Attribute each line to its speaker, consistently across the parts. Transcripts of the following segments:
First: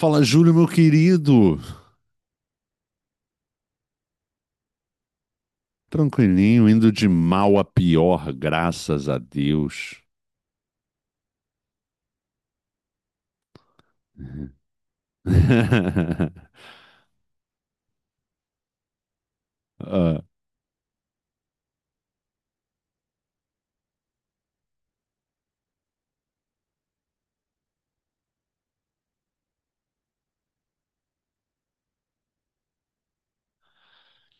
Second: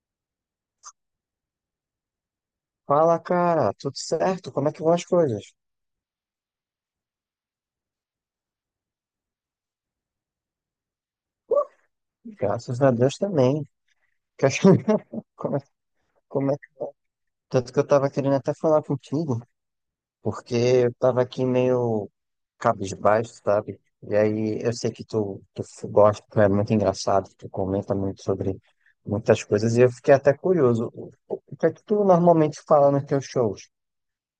Speaker 1: Fala, Júlio, meu querido.
Speaker 2: Fala, cara, tudo certo? Como é que vão as coisas?
Speaker 1: Tranquilinho, indo de mal a pior, graças a Deus.
Speaker 2: Graças a Deus também. Que acho- Como é, como é? Tanto que eu tava querendo até falar contigo,
Speaker 1: Ah,
Speaker 2: porque eu tava aqui meio cabisbaixo, sabe? E aí eu sei que tu gosta, tu é muito engraçado, tu comenta muito sobre muitas coisas, e eu fiquei até curioso. O que é que tu normalmente fala nos teus shows?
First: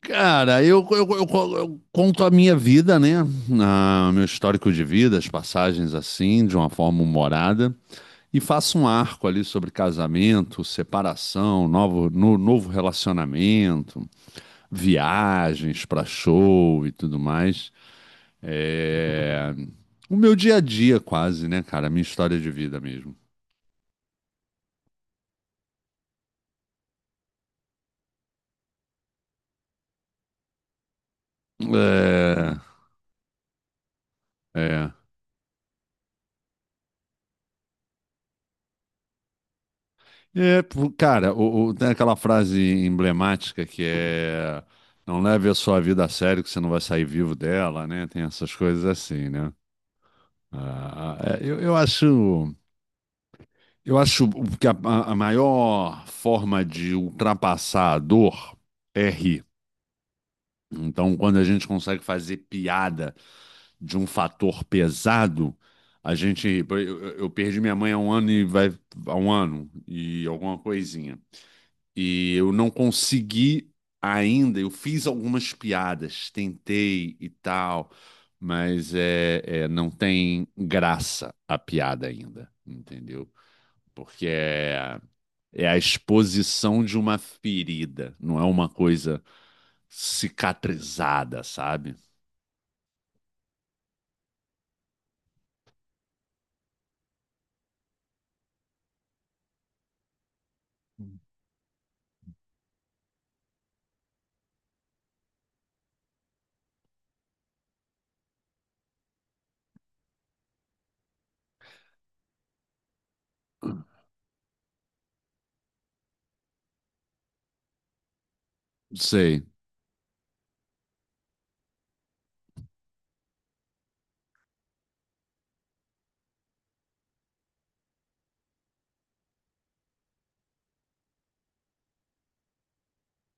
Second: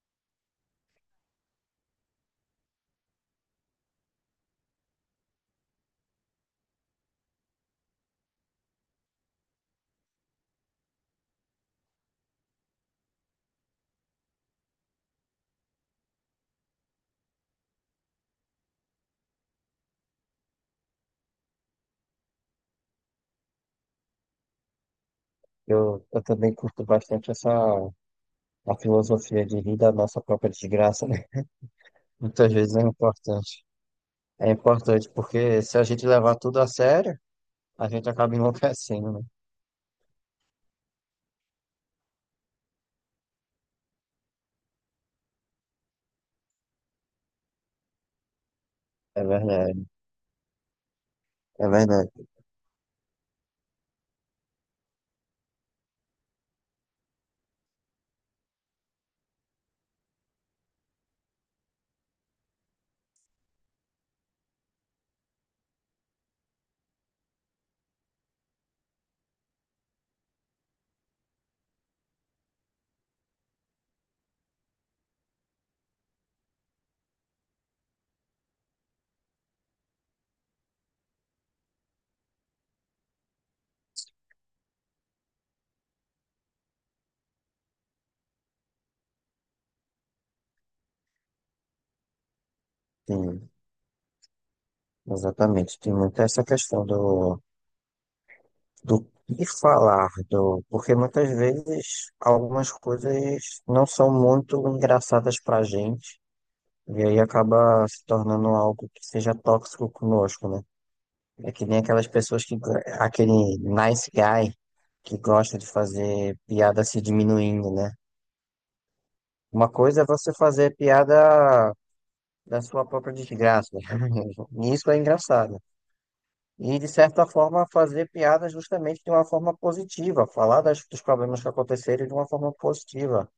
Speaker 1: cara, eu conto a minha vida, né? Ah, meu histórico de vida, as passagens assim, de uma forma humorada, e faço um arco ali sobre casamento, separação, novo, no- novo relacionamento, viagens para show e tudo mais. É, O meu dia a dia, quase, né, cara? A minha história de vida mesmo.
Speaker 2: Eu também curto bastante essa a filosofia de rir da nossa própria desgraça, né? Muitas vezes é importante. É
Speaker 1: É. É.
Speaker 2: importante, porque se a gente levar tudo a sério, a gente acaba enlouquecendo, né?
Speaker 1: É, pô, cara, tem aquela frase emblemática que é: não leve a sua vida a sério, que você não vai sair vivo dela, né? Tem essas coisas
Speaker 2: É
Speaker 1: assim, né?
Speaker 2: verdade,
Speaker 1: Ah, ah, é, eu,
Speaker 2: é
Speaker 1: eu
Speaker 2: verdade.
Speaker 1: acho, eu acho que a maior forma de ultrapassar a dor é rir. Então, quando a gente consegue fazer piada de um fator pesado, a gente. Eu perdi minha mãe há um ano e vai há um ano e alguma coisinha. E eu não consegui ainda, eu fiz algumas piadas, tentei e tal, mas não tem graça a piada ainda, entendeu? Porque é a exposição de uma ferida, não é uma coisa cicatrizada, sabe?
Speaker 2: Tem, exatamente. Tem muito essa questão do, do que falar, do, porque muitas vezes algumas coisas não são muito engraçadas pra gente, e aí acaba se tornando algo que seja tóxico conosco, né? É que nem aquelas pessoas que, aquele nice guy que gosta de fazer piada se diminuindo, né?
Speaker 1: Sei.
Speaker 2: Uma coisa é você fazer piada da sua própria desgraça. Isso é engraçado. E, de certa forma, fazer piada justamente de uma forma positiva, falar dos problemas que aconteceram de uma forma positiva,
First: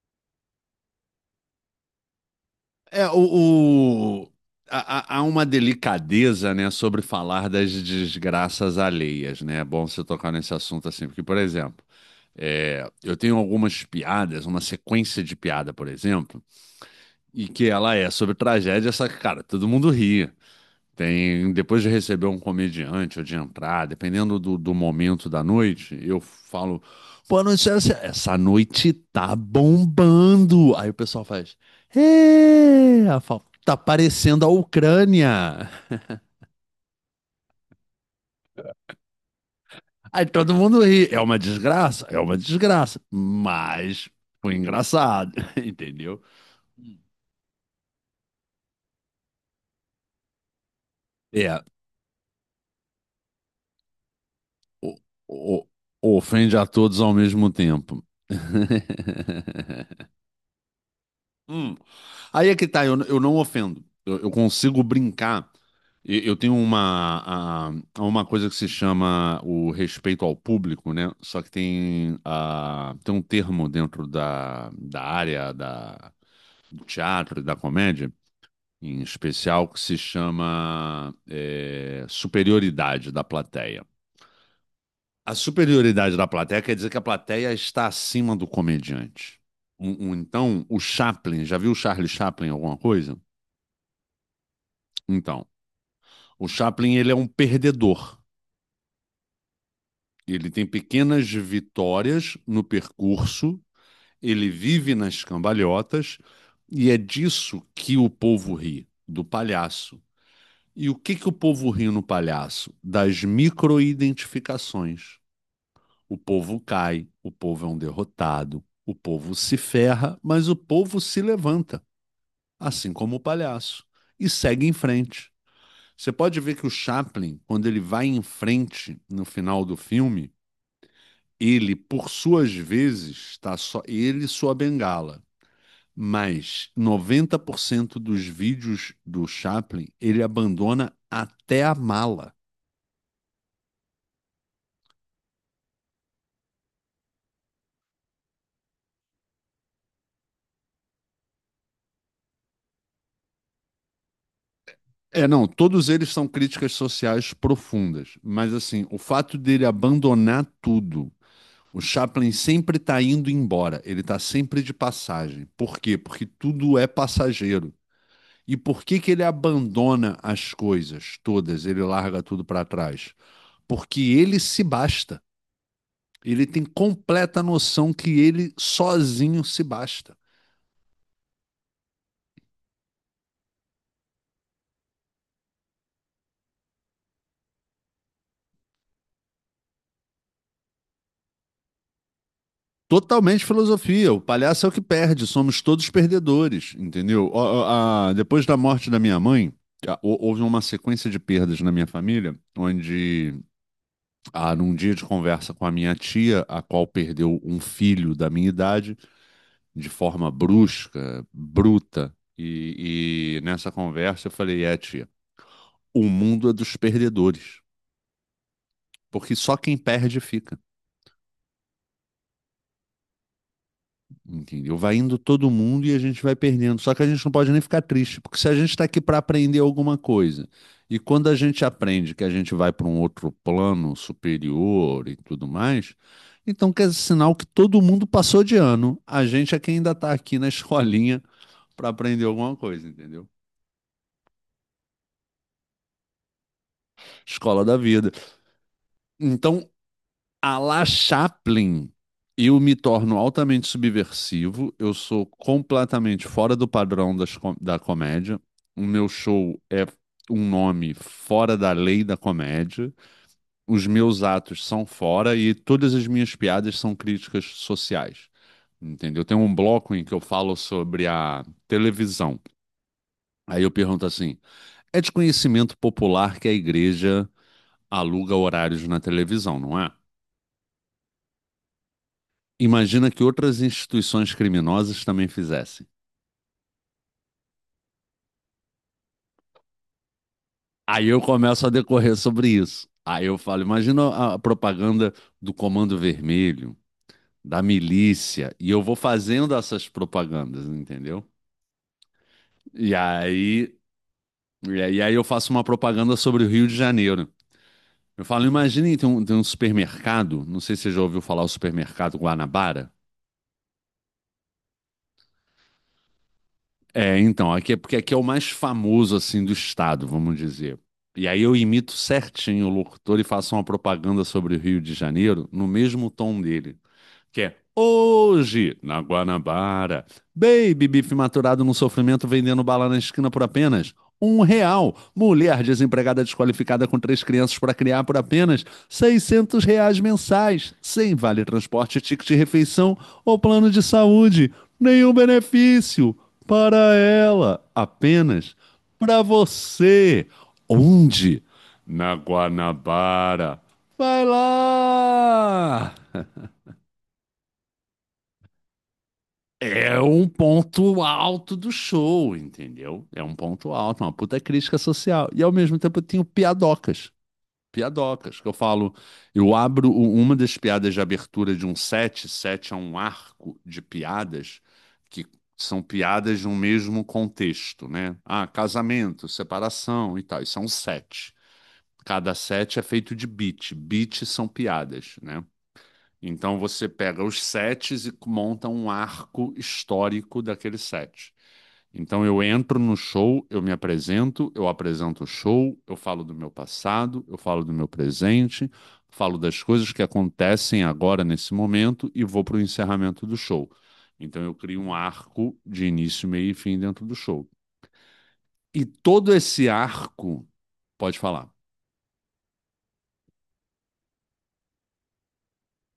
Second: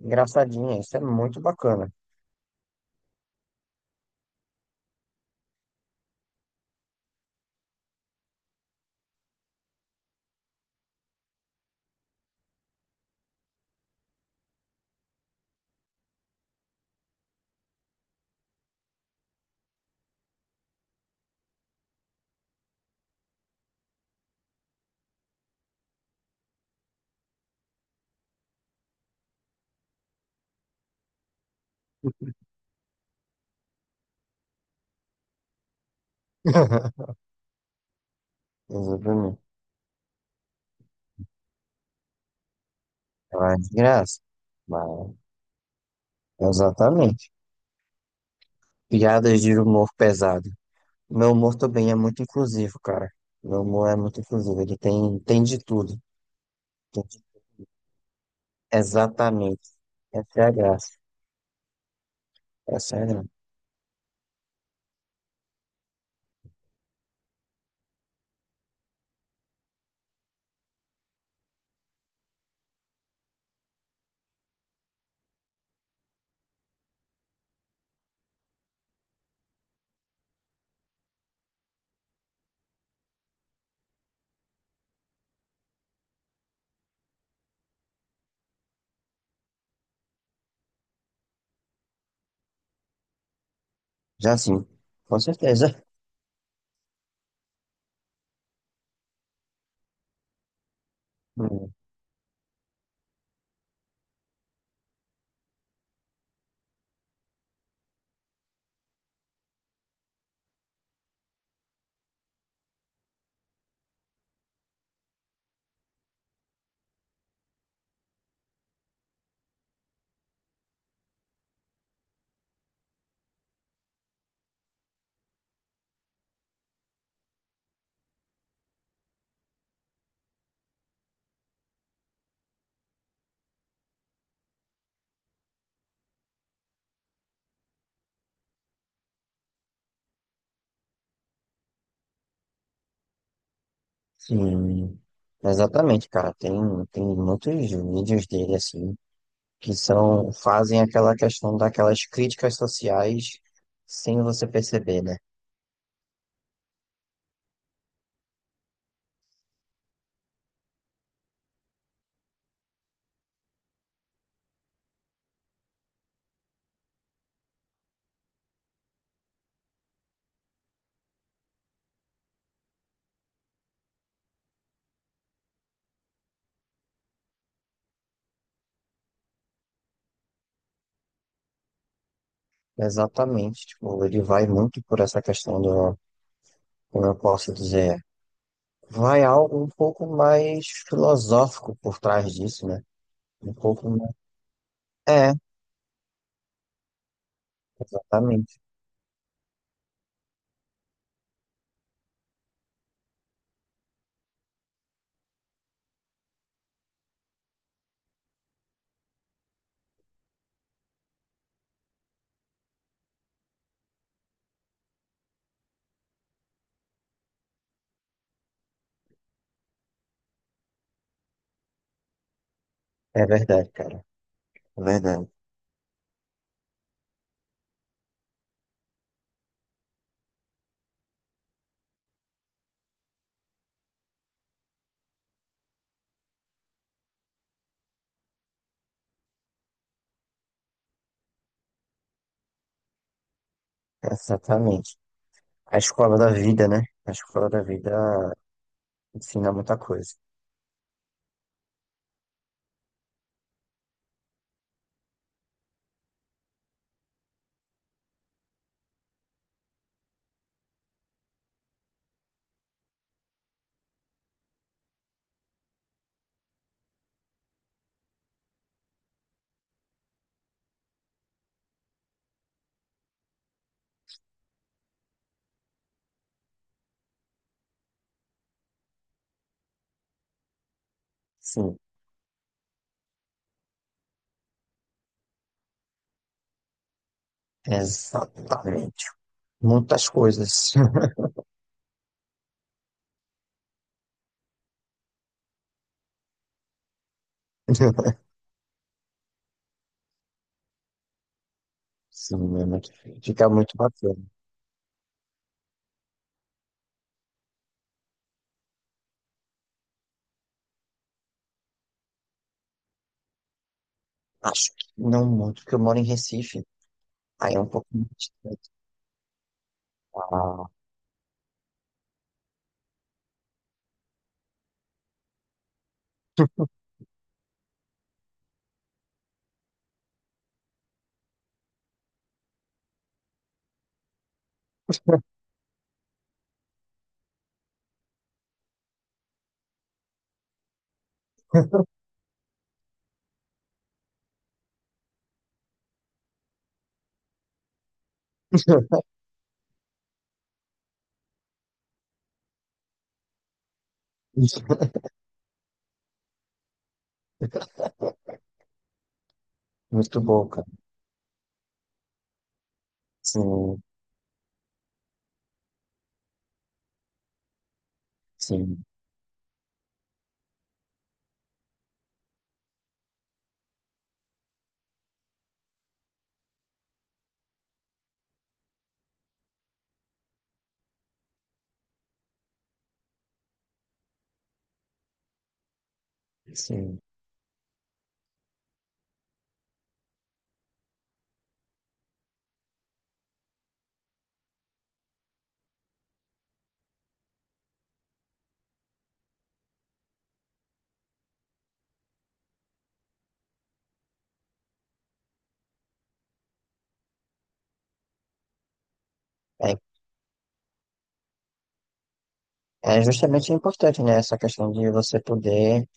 Speaker 2: engraçadinha. Isso é muito bacana.
Speaker 1: É, o, o- há uma delicadeza, né, sobre falar das desgraças alheias, né? É bom você tocar nesse assunto assim, porque, por exemplo, eu tenho algumas piadas, uma sequência de piada, por exemplo, e que ela é sobre tragédia, só que, cara, todo mundo ri. Tem, depois de receber um comediante ou de entrar, dependendo do momento da noite, eu falo, boa noite, essa noite tá bombando. Aí o pessoal faz, eu falo, tá parecendo a Ucrânia.
Speaker 2: Exatamente.
Speaker 1: Aí todo mundo ri, é uma desgraça,
Speaker 2: É uma
Speaker 1: mas
Speaker 2: desgraça.
Speaker 1: foi
Speaker 2: Mas,
Speaker 1: engraçado, entendeu?
Speaker 2: exatamente. Piadas de humor pesado. Meu humor
Speaker 1: É,
Speaker 2: também é muito inclusivo, cara. Meu humor é muito inclusivo. Ele
Speaker 1: o-
Speaker 2: tem de
Speaker 1: o-
Speaker 2: tudo.
Speaker 1: ofende a todos
Speaker 2: Tem
Speaker 1: ao
Speaker 2: de-
Speaker 1: mesmo tempo.
Speaker 2: Exatamente. Essa é a graça.
Speaker 1: Hum. Aí é que
Speaker 2: É
Speaker 1: tá, eu
Speaker 2: sério?
Speaker 1: não ofendo. Eu consigo brincar. Eu tenho uma coisa que se chama o respeito ao público, né? Só que tem um termo dentro da área do teatro e da comédia, em especial, que se chama superioridade da plateia. A superioridade da plateia quer dizer que a plateia está acima do comediante. Então, o Chaplin, já viu o Charlie Chaplin em alguma coisa?
Speaker 2: Já sim, com
Speaker 1: Então,
Speaker 2: certeza.
Speaker 1: o Chaplin ele é um perdedor. Ele tem pequenas
Speaker 2: Hum,
Speaker 1: vitórias no percurso, ele vive nas cambalhotas e é disso que o povo ri, do palhaço. E o que que o povo ri no palhaço? Das microidentificações. O povo cai, o povo é um derrotado, o povo se ferra, mas o povo se levanta, assim como o palhaço, e segue em frente. Você pode ver que o Chaplin, quando ele vai em frente no final do filme, ele, por suas vezes, está só ele e sua bengala. Mas 90% dos vídeos do Chaplin, ele abandona até a mala.
Speaker 2: Sim, exatamente, cara. Tem, tem muitos vídeos dele, assim, que são, fazem aquela questão daquelas críticas sociais sem você perceber, né?
Speaker 1: É, não, todos eles são críticas sociais profundas, mas assim, o fato dele abandonar tudo, o Chaplin sempre está indo embora, ele está sempre de passagem. Por quê? Porque tudo é passageiro. E por que que ele abandona as coisas todas? Ele larga tudo para trás? Porque ele se basta. Ele tem completa noção que ele sozinho se basta.
Speaker 2: Exatamente, tipo, ele vai muito por essa questão do, como eu posso dizer, vai algo um pouco mais filosófico por trás disso, né?
Speaker 1: Totalmente
Speaker 2: Um pouco mais...
Speaker 1: filosofia. O palhaço é o que perde.
Speaker 2: É,
Speaker 1: Somos todos perdedores, entendeu? Depois da
Speaker 2: exatamente.
Speaker 1: morte da minha mãe, houve uma sequência de perdas na minha família, onde, num dia de conversa com a minha tia, a qual perdeu um filho da minha idade, de forma brusca, bruta. E nessa conversa eu falei, tia, o mundo é dos perdedores. Porque só quem perde fica.
Speaker 2: É verdade, cara.
Speaker 1: Entendeu?
Speaker 2: É
Speaker 1: Vai indo
Speaker 2: verdade.
Speaker 1: todo mundo e a gente vai perdendo. Só que a gente não pode nem ficar triste, porque se a gente está aqui para aprender alguma coisa, e quando a gente aprende que a gente vai para um outro plano superior e tudo mais, então quer dizer, sinal que todo mundo passou de ano. A gente é quem ainda está aqui na escolinha para aprender alguma coisa, entendeu?
Speaker 2: Exatamente. A escola da vida, né? A escola da
Speaker 1: Escola da
Speaker 2: vida
Speaker 1: vida.
Speaker 2: ensina
Speaker 1: Então,
Speaker 2: muita coisa.
Speaker 1: a la Chaplin. Eu me torno altamente subversivo, eu sou completamente fora do padrão da comédia. O meu show é um nome fora da lei da comédia. Os meus atos são fora e todas as minhas piadas são críticas sociais. Entendeu? Tem um bloco em que eu falo sobre a televisão. Aí eu pergunto assim: é de conhecimento popular que a igreja aluga horários na televisão, não é?
Speaker 2: Sim,
Speaker 1: Imagina que outras instituições criminosas também fizessem.
Speaker 2: exatamente. Muitas coisas.
Speaker 1: Aí eu começo a decorrer sobre isso. Aí eu falo, imagina a propaganda do Comando Vermelho, da milícia, e eu vou fazendo essas propagandas, entendeu?
Speaker 2: Sim, é muito,
Speaker 1: E
Speaker 2: fica
Speaker 1: aí,
Speaker 2: muito bacana.
Speaker 1: e aí, eu faço uma propaganda sobre o Rio de Janeiro. Eu falo, imagine tem um supermercado, não sei se você já ouviu falar o supermercado Guanabara.
Speaker 2: Acho que não muito, porque eu moro em Recife.
Speaker 1: É, então,
Speaker 2: Aí é um
Speaker 1: aqui é
Speaker 2: pouco
Speaker 1: porque aqui é
Speaker 2: mais
Speaker 1: o mais famoso assim do estado, vamos
Speaker 2: complicado.
Speaker 1: dizer. E aí eu imito certinho o locutor e faço uma propaganda sobre o Rio de Janeiro no mesmo tom dele que é hoje, na Guanabara. Baby bife maturado no sofrimento vendendo bala na esquina por apenas R$ 1. Mulher desempregada desqualificada com três crianças para criar por apenas R$ 600 mensais, sem vale transporte, ticket de refeição ou plano de saúde. Nenhum benefício para ela, apenas para você. Onde? Na Guanabara. Vai lá! É
Speaker 2: Muito
Speaker 1: um
Speaker 2: bom, cara.
Speaker 1: ponto alto do show, entendeu? É um ponto
Speaker 2: Sim,
Speaker 1: alto, é uma puta crítica social. E ao mesmo tempo eu tenho piadocas, que eu
Speaker 2: sim,
Speaker 1: falo, eu abro uma das piadas de abertura de um set, set é um arco de piadas que são piadas de um mesmo contexto, né? Ah, casamento, separação e tal, isso é um set. Cada set é feito de beat, beat são piadas, né? Então você
Speaker 2: sim.
Speaker 1: pega os sets e monta um arco histórico daquele set. Então eu entro no show, eu me apresento, eu apresento o show, eu falo do meu passado, eu falo do meu presente, falo das coisas que acontecem agora nesse momento e vou para o encerramento do show. Então eu crio um arco de início, meio e fim dentro do show. E todo
Speaker 2: É,
Speaker 1: esse arco, pode falar.
Speaker 2: é justamente importante, né? Essa questão de você poder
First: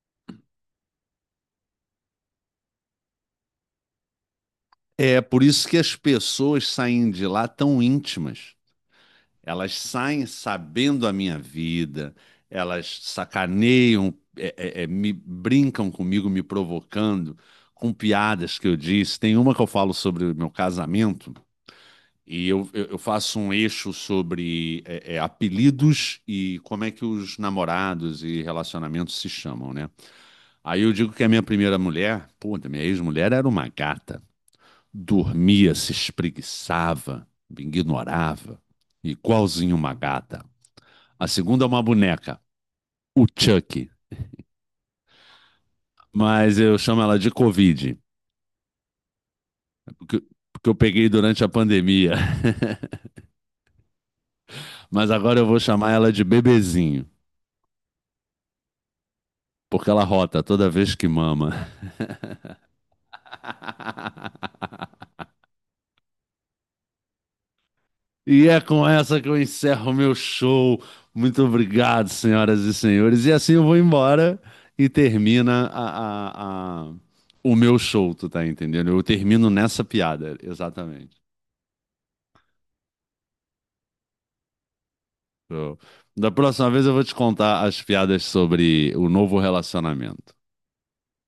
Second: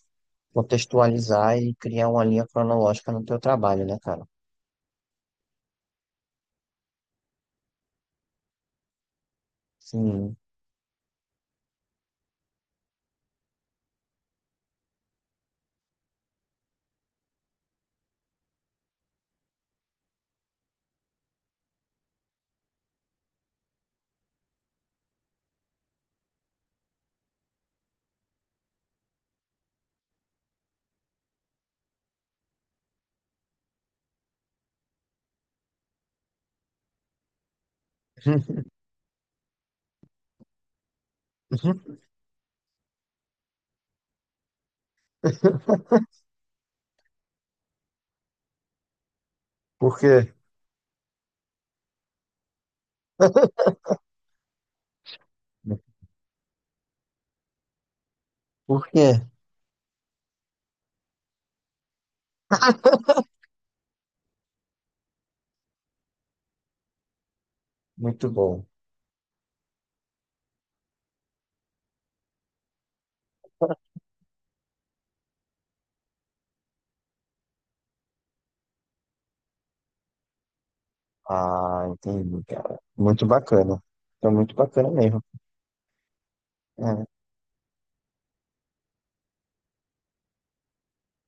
Speaker 2: contextualizar e criar uma linha cronológica no teu trabalho, né, cara?
Speaker 1: É por isso que as pessoas saem de lá tão íntimas. Elas saem
Speaker 2: Sim.
Speaker 1: sabendo a minha vida, elas sacaneiam, me brincam comigo, me provocando com piadas que eu disse. Tem uma que eu falo sobre o meu casamento e eu faço um eixo sobre apelidos e como é que os namorados e relacionamentos se chamam, né? Aí eu digo que a minha primeira mulher, puta, minha ex-mulher era uma gata. Dormia, se espreguiçava, me ignorava, igualzinho uma gata. A segunda é uma boneca, o Chuck. Mas eu chamo ela de Covid,
Speaker 2: Por
Speaker 1: porque,
Speaker 2: quê?
Speaker 1: porque eu peguei durante a pandemia. Mas agora eu vou chamar ela de bebezinho,
Speaker 2: Por quê?
Speaker 1: porque ela rota toda vez que mama.
Speaker 2: Muito
Speaker 1: E é
Speaker 2: bom.
Speaker 1: com essa que eu encerro o meu show. Muito obrigado, senhoras e senhores. E assim eu vou embora e termina o meu show, tu tá entendendo? Eu termino nessa piada, exatamente.
Speaker 2: Ah, entendi, cara. Muito bacana. Foi muito bacana mesmo.
Speaker 1: Show. Da próxima vez eu vou
Speaker 2: É,
Speaker 1: te contar as piadas sobre o novo relacionamento,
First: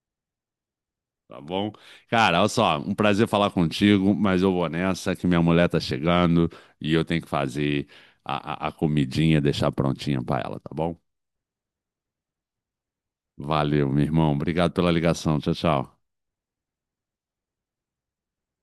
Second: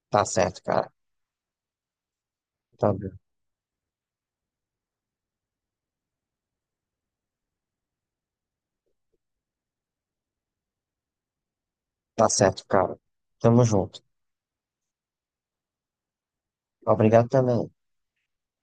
Speaker 2: tá certo, cara.
Speaker 1: tá bom? Cara, olha só, um
Speaker 2: Tá, bom.
Speaker 1: prazer falar contigo, mas eu vou nessa que minha mulher tá chegando e eu tenho que fazer a comidinha, deixar prontinha pra ela, tá bom?
Speaker 2: Tá certo, cara. Tamo
Speaker 1: Valeu, meu
Speaker 2: junto.
Speaker 1: irmão. Obrigado pela ligação. Tchau, tchau.
Speaker 2: Obrigado também.